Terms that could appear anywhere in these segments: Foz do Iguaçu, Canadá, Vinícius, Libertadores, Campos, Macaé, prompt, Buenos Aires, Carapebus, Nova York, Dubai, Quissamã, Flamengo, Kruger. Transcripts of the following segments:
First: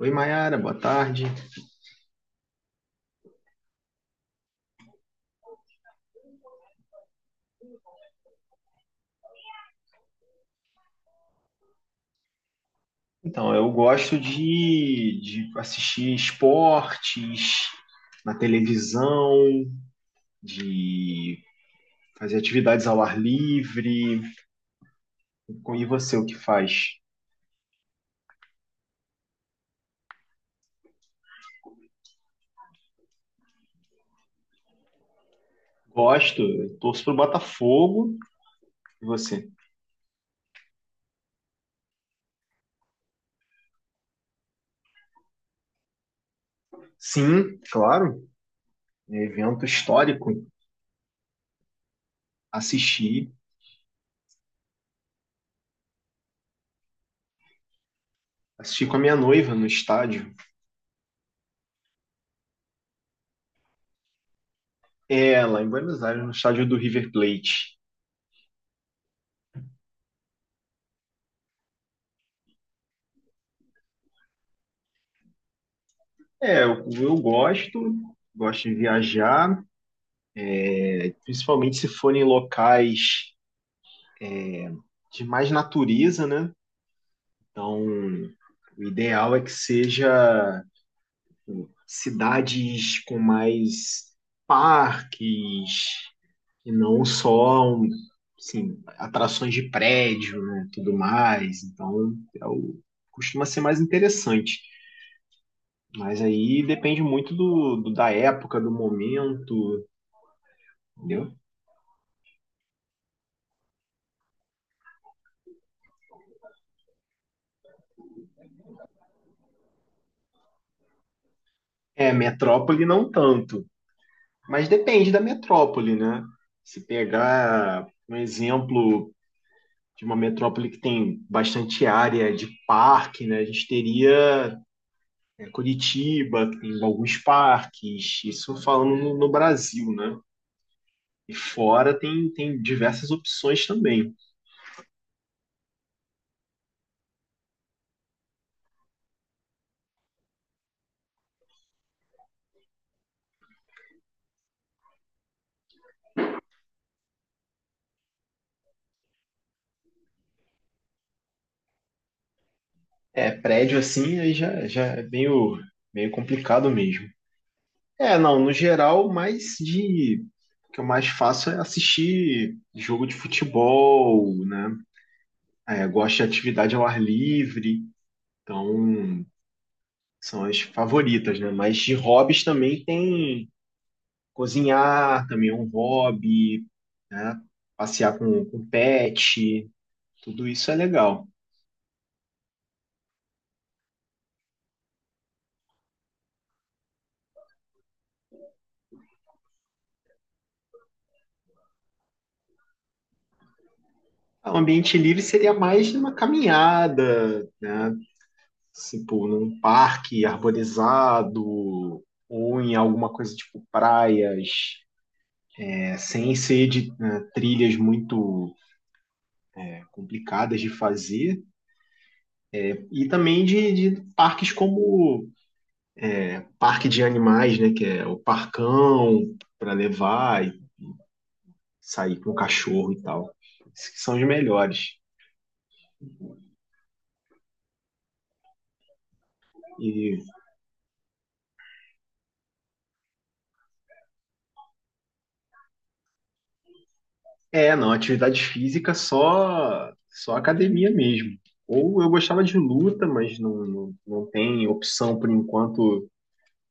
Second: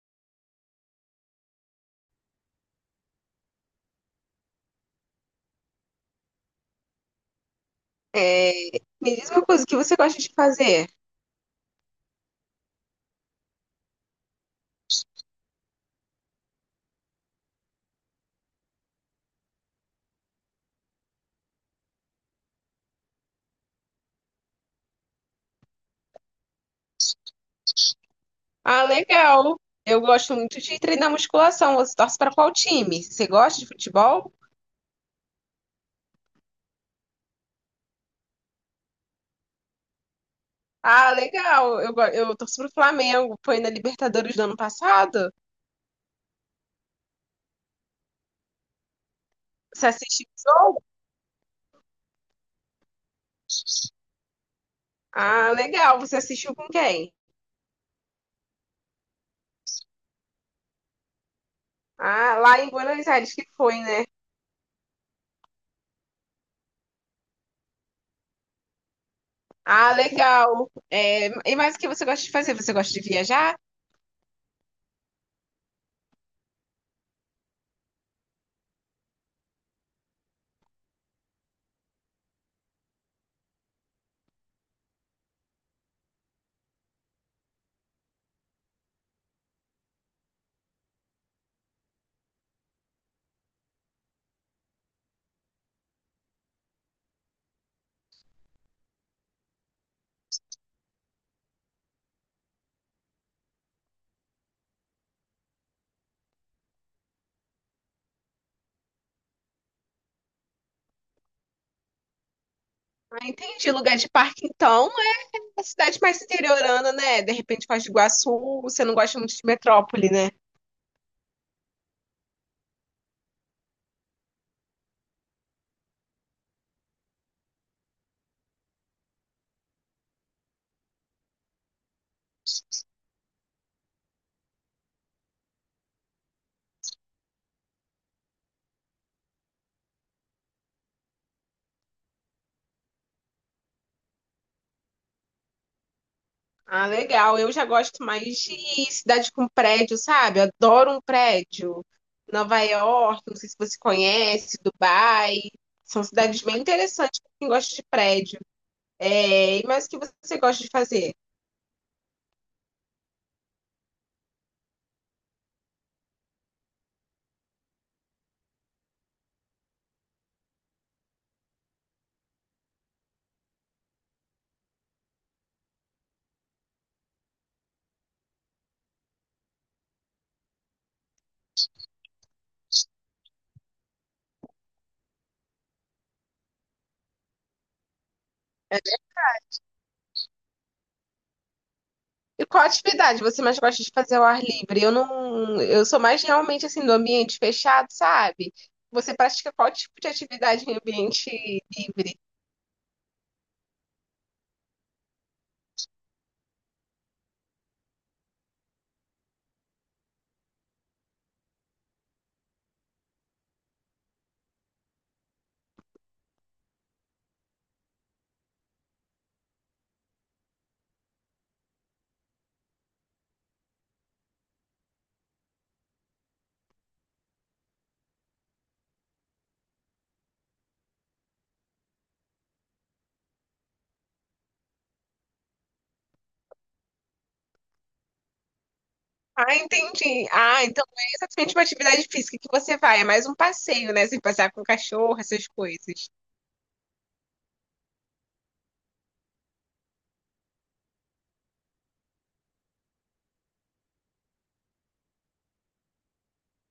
Oi, Mayara, boa tarde. É, me diz uma coisa, o que você gosta de fazer? Então, eu gosto de assistir esportes na televisão, de fazer atividades ao ar livre. E você, o que faz? Ah, legal. Eu gosto muito de treinar musculação. Você torce para qual time? Você gosta de futebol? Gosto, eu torço pro Botafogo. E você? Ah, legal. Eu torço pro Flamengo. Foi na Libertadores do ano passado? Sim, claro, é evento Você assistiu histórico. o jogo? Assisti, Ah, legal. Você assistiu com quem? assisti com a minha noiva no estádio. Ah, lá em Buenos Aires que foi, né? É, lá em Buenos Aires, no estádio do River Plate. Ah, legal. É, e mais o que você gosta de fazer? Você gosta de viajar? É, eu gosto, gosto de viajar, principalmente se forem locais de mais natureza, né? Então, o ideal é que seja tipo cidades com mais parques e não só um, assim, atrações de prédio, né, tudo mais. Então, é o- costuma ser mais interessante. Mas aí depende muito da época, do momento, entendeu? Ah, entendi. Lugar de parque, então. É cidade mais interiorana, né? De repente, Foz do Iguaçu, você não gosta muito de metrópole, né? É, metrópole não tanto. Mas depende da metrópole, né? Se pegar um exemplo de uma metrópole que tem bastante área de parque, né? A gente teria é, Curitiba, que tem alguns parques, isso falando no Brasil, né? E fora tem, tem diversas opções também. Ah, legal. Eu já gosto mais de cidade com prédio, sabe? Adoro um prédio. Nova York, não sei se você conhece, Dubai. São cidades bem interessantes para quem gosta de prédio. É, e mais o que você gosta de fazer? É, prédio assim aí já, já é meio, meio complicado mesmo. É, não, no geral, mais de. O que eu mais faço é assistir jogo de futebol, né? É, gosto de atividade ao ar livre, então são as favoritas, né? Mas de hobbies também tem cozinhar, também é um hobby, né? Passear com pet, tudo isso é legal. E qual atividade você mais gosta de fazer ao ar livre? Eu não, eu sou mais realmente assim do ambiente fechado, sabe? Você pratica qual tipo de atividade em ambiente livre? Ah, um ambiente livre seria mais numa caminhada, né? Tipo, num parque arborizado ou em alguma coisa tipo praias, é, sem ser de, né, trilhas muito é, complicadas de fazer. E também de parques como parque de animais, né? Que é o parcão, para levar e sair com o cachorro e tal. Esses que são os melhores. Ah, E entendi. Ah, então não é exatamente uma atividade física que você vai, é mais um passeio, né? Você passear com o cachorro, essas coisas. é, não, atividade física só academia mesmo. Ou eu gostava de luta, mas não, não, não tem opção por enquanto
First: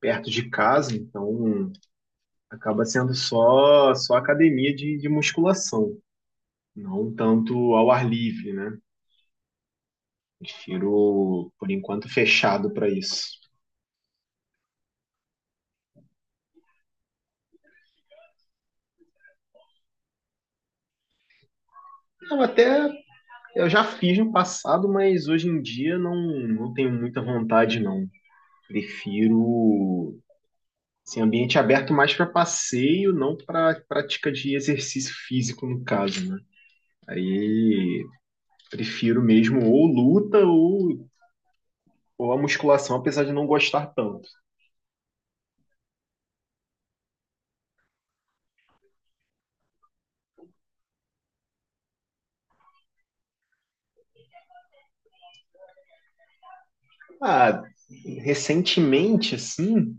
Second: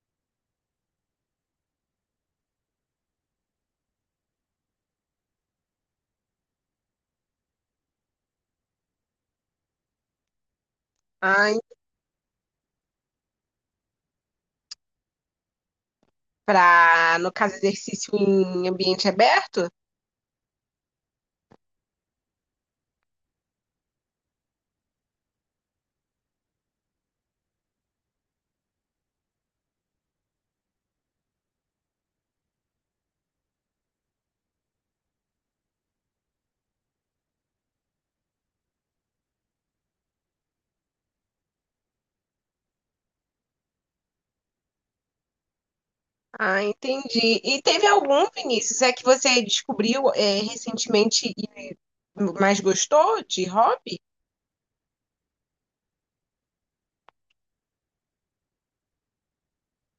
perto de casa, então acaba sendo só academia de musculação, não tanto ao ar livre, né? Ah, Prefiro, en- por enquanto, fechado para isso. pra no caso, exercício em ambiente aberto? Não, até eu já fiz no passado, mas hoje em dia não, não tenho muita vontade, não. Prefiro assim, ambiente aberto mais para passeio, não para prática de exercício físico, no caso, né? Aí prefiro mesmo ou luta ou a musculação, apesar de não gostar tanto. Ah, entendi. E teve algum, Vinícius, é que você descobriu é, recentemente e mais gostou de hobby? Ah, recentemente, assim,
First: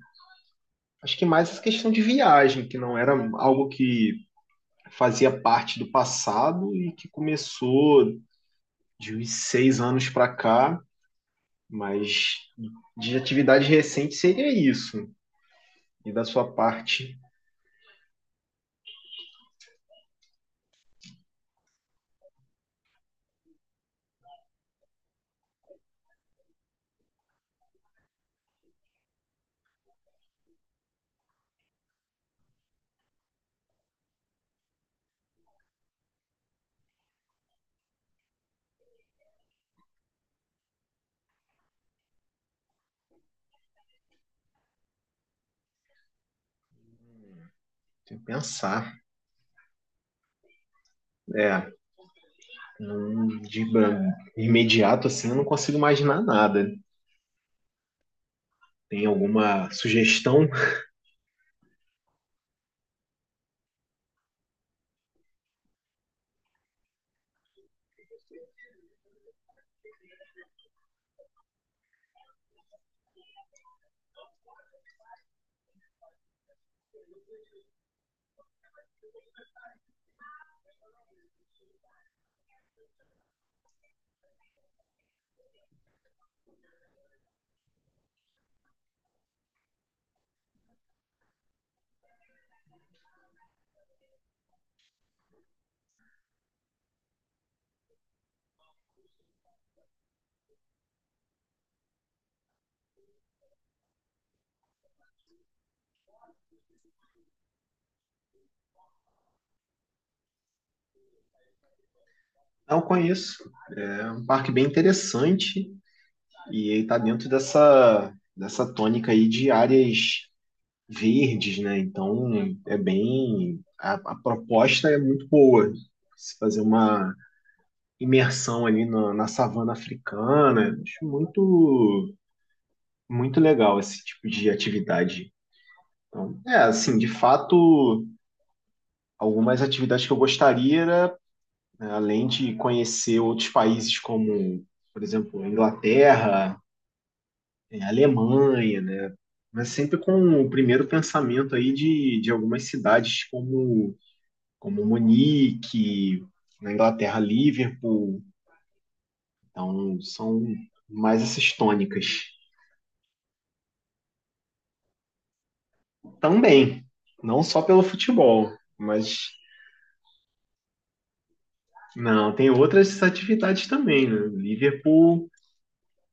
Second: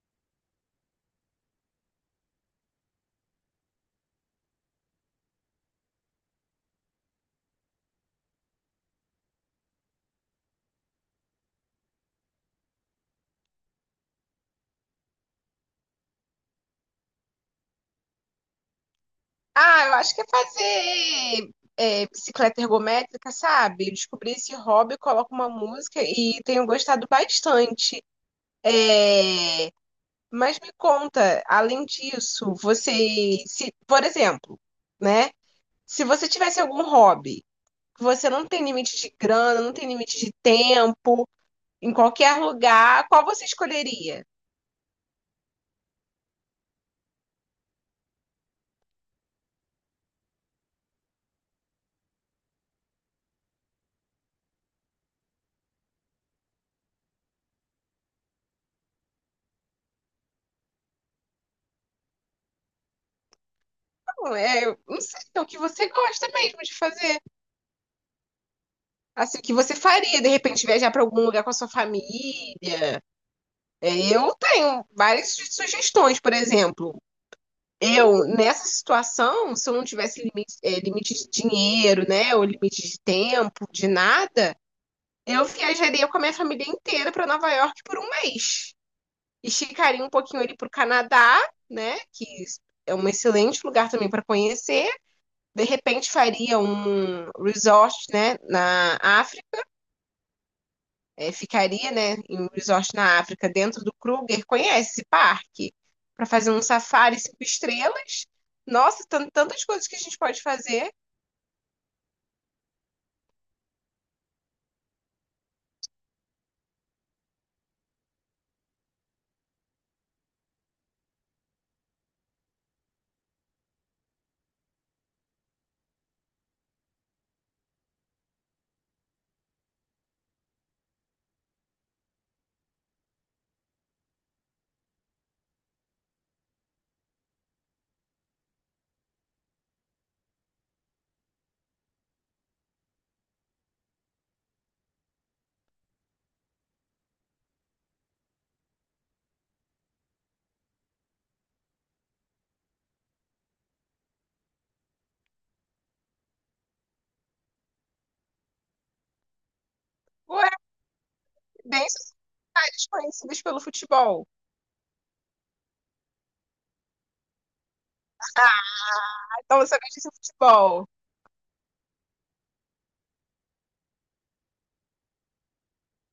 acho que mais essa questão de viagem, que não era algo que fazia parte do passado e que começou de uns 6 anos para cá, mas de atividade recente seria isso. E da sua parte, Ah, eu acho que é fazer é, bicicleta ergométrica, sabe? Eu descobri esse hobby, coloco uma música e tenho gostado bastante. É, mas me conta, além disso, você, se, por exemplo, né? Se você tivesse algum hobby, que você não tem limite de grana, não tem limite de tempo, em qualquer lugar, qual você escolheria? tem que pensar. É, de imediato assim, eu não consigo imaginar nada. Tem alguma sugestão? Não, é, eu não sei, é o que você gosta mesmo de fazer. Assim, o que você faria, de repente, viajar para algum lugar com a sua família. É, eu tenho várias sugestões, por exemplo. Eu, nessa situação, se eu não tivesse limite, limite de dinheiro, né, ou limite de tempo, de nada, eu viajaria com a minha família inteira para Nova York por um mês. Esticaria um pouquinho ali para o Canadá, né, que é um excelente lugar também para conhecer. De repente, faria um resort, né, na África é, ficaria, né, em um resort na África, dentro do Kruger, conhece esse parque? Para fazer um safari cinco estrelas. Nossa, tantas coisas que a gente pode fazer. Não conheço. É um parque bem interessante e ele está dentro dessa tônica aí de áreas verdes, né? Então é bem. A proposta é muito boa. Se fazer uma imersão ali na savana africana, acho muito, muito legal esse tipo de atividade. Então, é, assim, de fato, algumas atividades que eu gostaria era, né, além de conhecer outros países como, por exemplo, a Inglaterra, é, a Alemanha, né? Mas sempre com o primeiro pensamento aí de algumas cidades como Munique, na Inglaterra, Liverpool. Então, são Ué, mais essas bem tônicas. sociedades conhecidas pelo futebol. Também, não só pelo futebol, mas Ah, então você gosta de futebol. não, tem outras atividades também, né? Liverpool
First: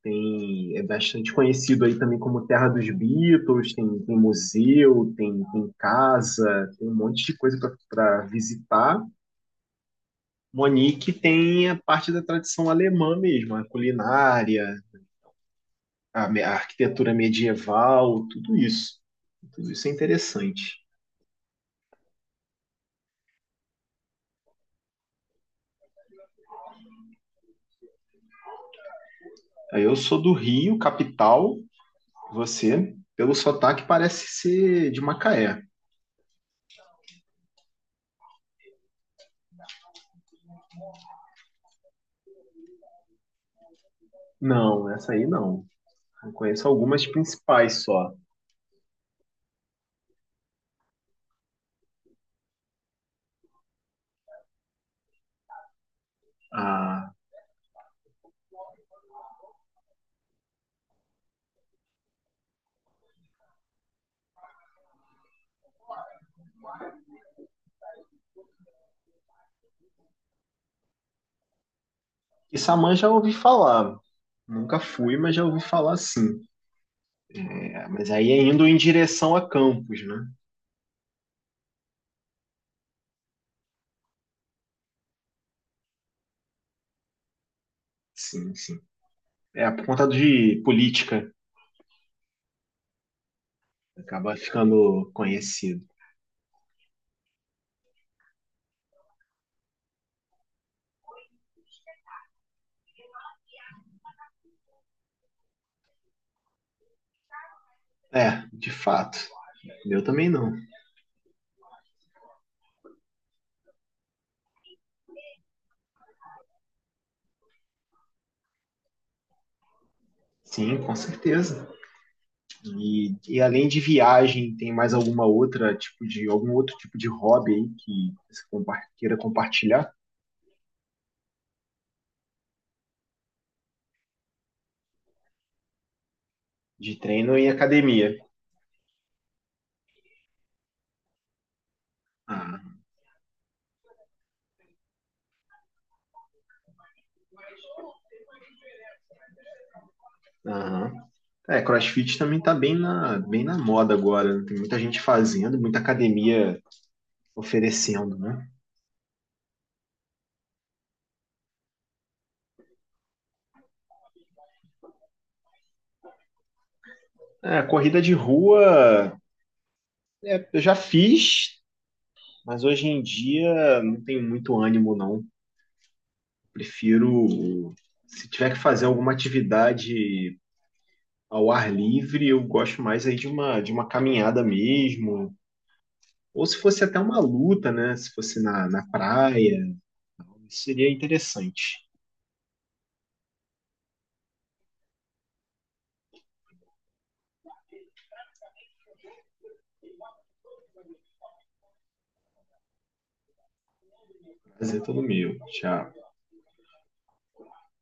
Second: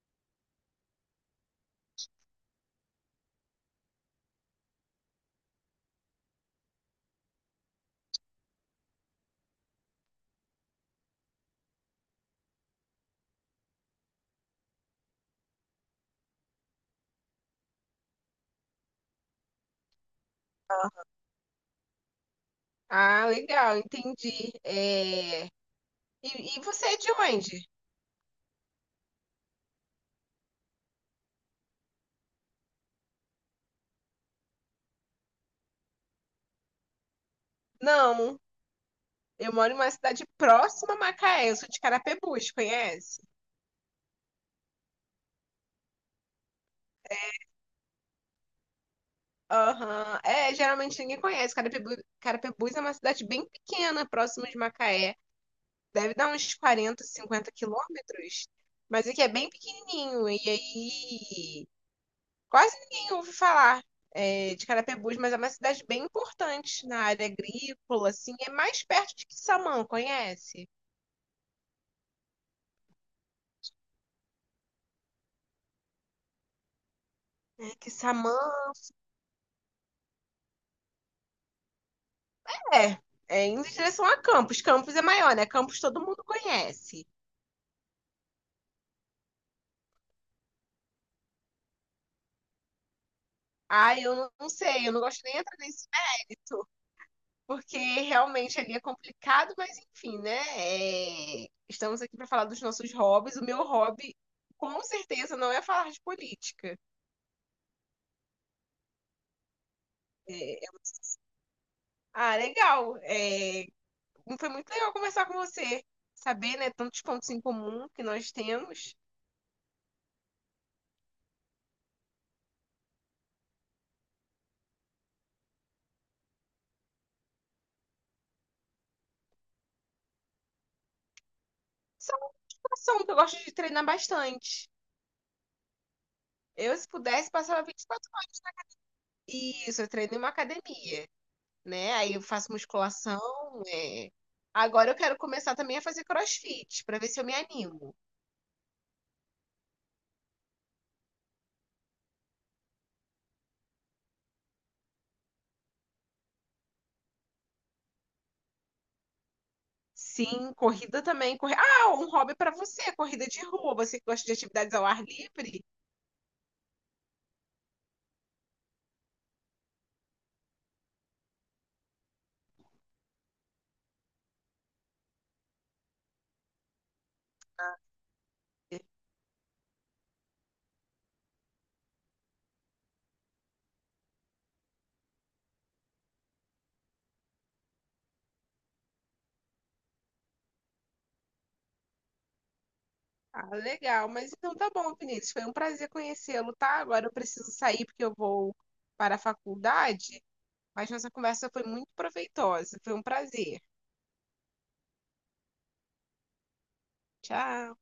tem, é bastante conhecido aí também como terra dos Beatles, tem, tem museu, tem, tem casa, tem um monte de coisa para visitar. Monique tem a parte da tradição alemã mesmo, a culinária, a arquitetura medieval, tudo isso. Tudo isso é interessante. Ah, legal, entendi. É, E, e você é de onde? Aí eu sou do Rio, capital. Você, pelo sotaque, parece ser de Macaé. Não, eu moro em uma cidade próxima a Macaé, eu sou de Carapebus, conhece? Não, essa aí não. Eu conheço algumas principais só. Aham, é, geralmente ninguém conhece. Carapebus é uma cidade bem pequena, próximo de Macaé. Deve dar uns 40 A 50 quilômetros, mas aqui é bem pequenininho. E aí, quase ninguém ouve falar é, de Carapebus, mas é uma cidade bem importante na área agrícola, assim. É mais perto de Quissamã, conhece? Issamã já ouvi falar. Nunca fui, mas já ouvi falar sim. É, É, mas aí Quissamã é indo em direção a Campos, né? é, é indo em direção a Campos. Campos é maior, né? Campos todo mundo conhece. Sim, sim. É por conta de política. Ah, eu não, Acaba não sei, eu não ficando gosto nem de entrar conhecido. nesse porque realmente ali é complicado, mas enfim, né? É, estamos aqui para falar dos nossos hobbies. O meu hobby, com certeza, não é falar de política. É, de fato, eu também não. É um, ah, legal. É, foi muito legal conversar com você, saber, né, tantos pontos em comum que nós temos. Sim, com certeza. E além de viagem, tem mais alguma outra tipo de algum outro tipo de hobby aí que você queira compartilhar? Só natação, que eu gosto de treinar bastante. Eu, se De pudesse, treino em passava 24 academia. horas. Isso, eu treino em uma academia, né? Aí eu faço Ah, musculação, é, agora eu quero começar também a fazer crossfit, para ver se eu me animo. aham. É, CrossFit também tá bem bem na moda agora, né? Tem muita gente fazendo, muita academia oferecendo, né? Sim, corrida também. Ah, um hobby para você, corrida de rua. Você que gosta de atividades ao ar livre? É, corrida de rua, é, eu já fiz, mas hoje em dia não tenho muito ânimo, não. Prefiro, se tiver que fazer alguma atividade ao ar livre, eu gosto mais aí de uma caminhada mesmo, ou se fosse até uma luta, né? Se fosse na praia, seria interessante. Ah, legal. Mas então tá bom, Vinícius. Foi um prazer conhecê-lo, tá? Agora eu preciso sair porque eu vou para a faculdade. Mas nossa conversa foi muito proveitosa. Foi um prazer. Prazer todo meu. Tchau. Tchau.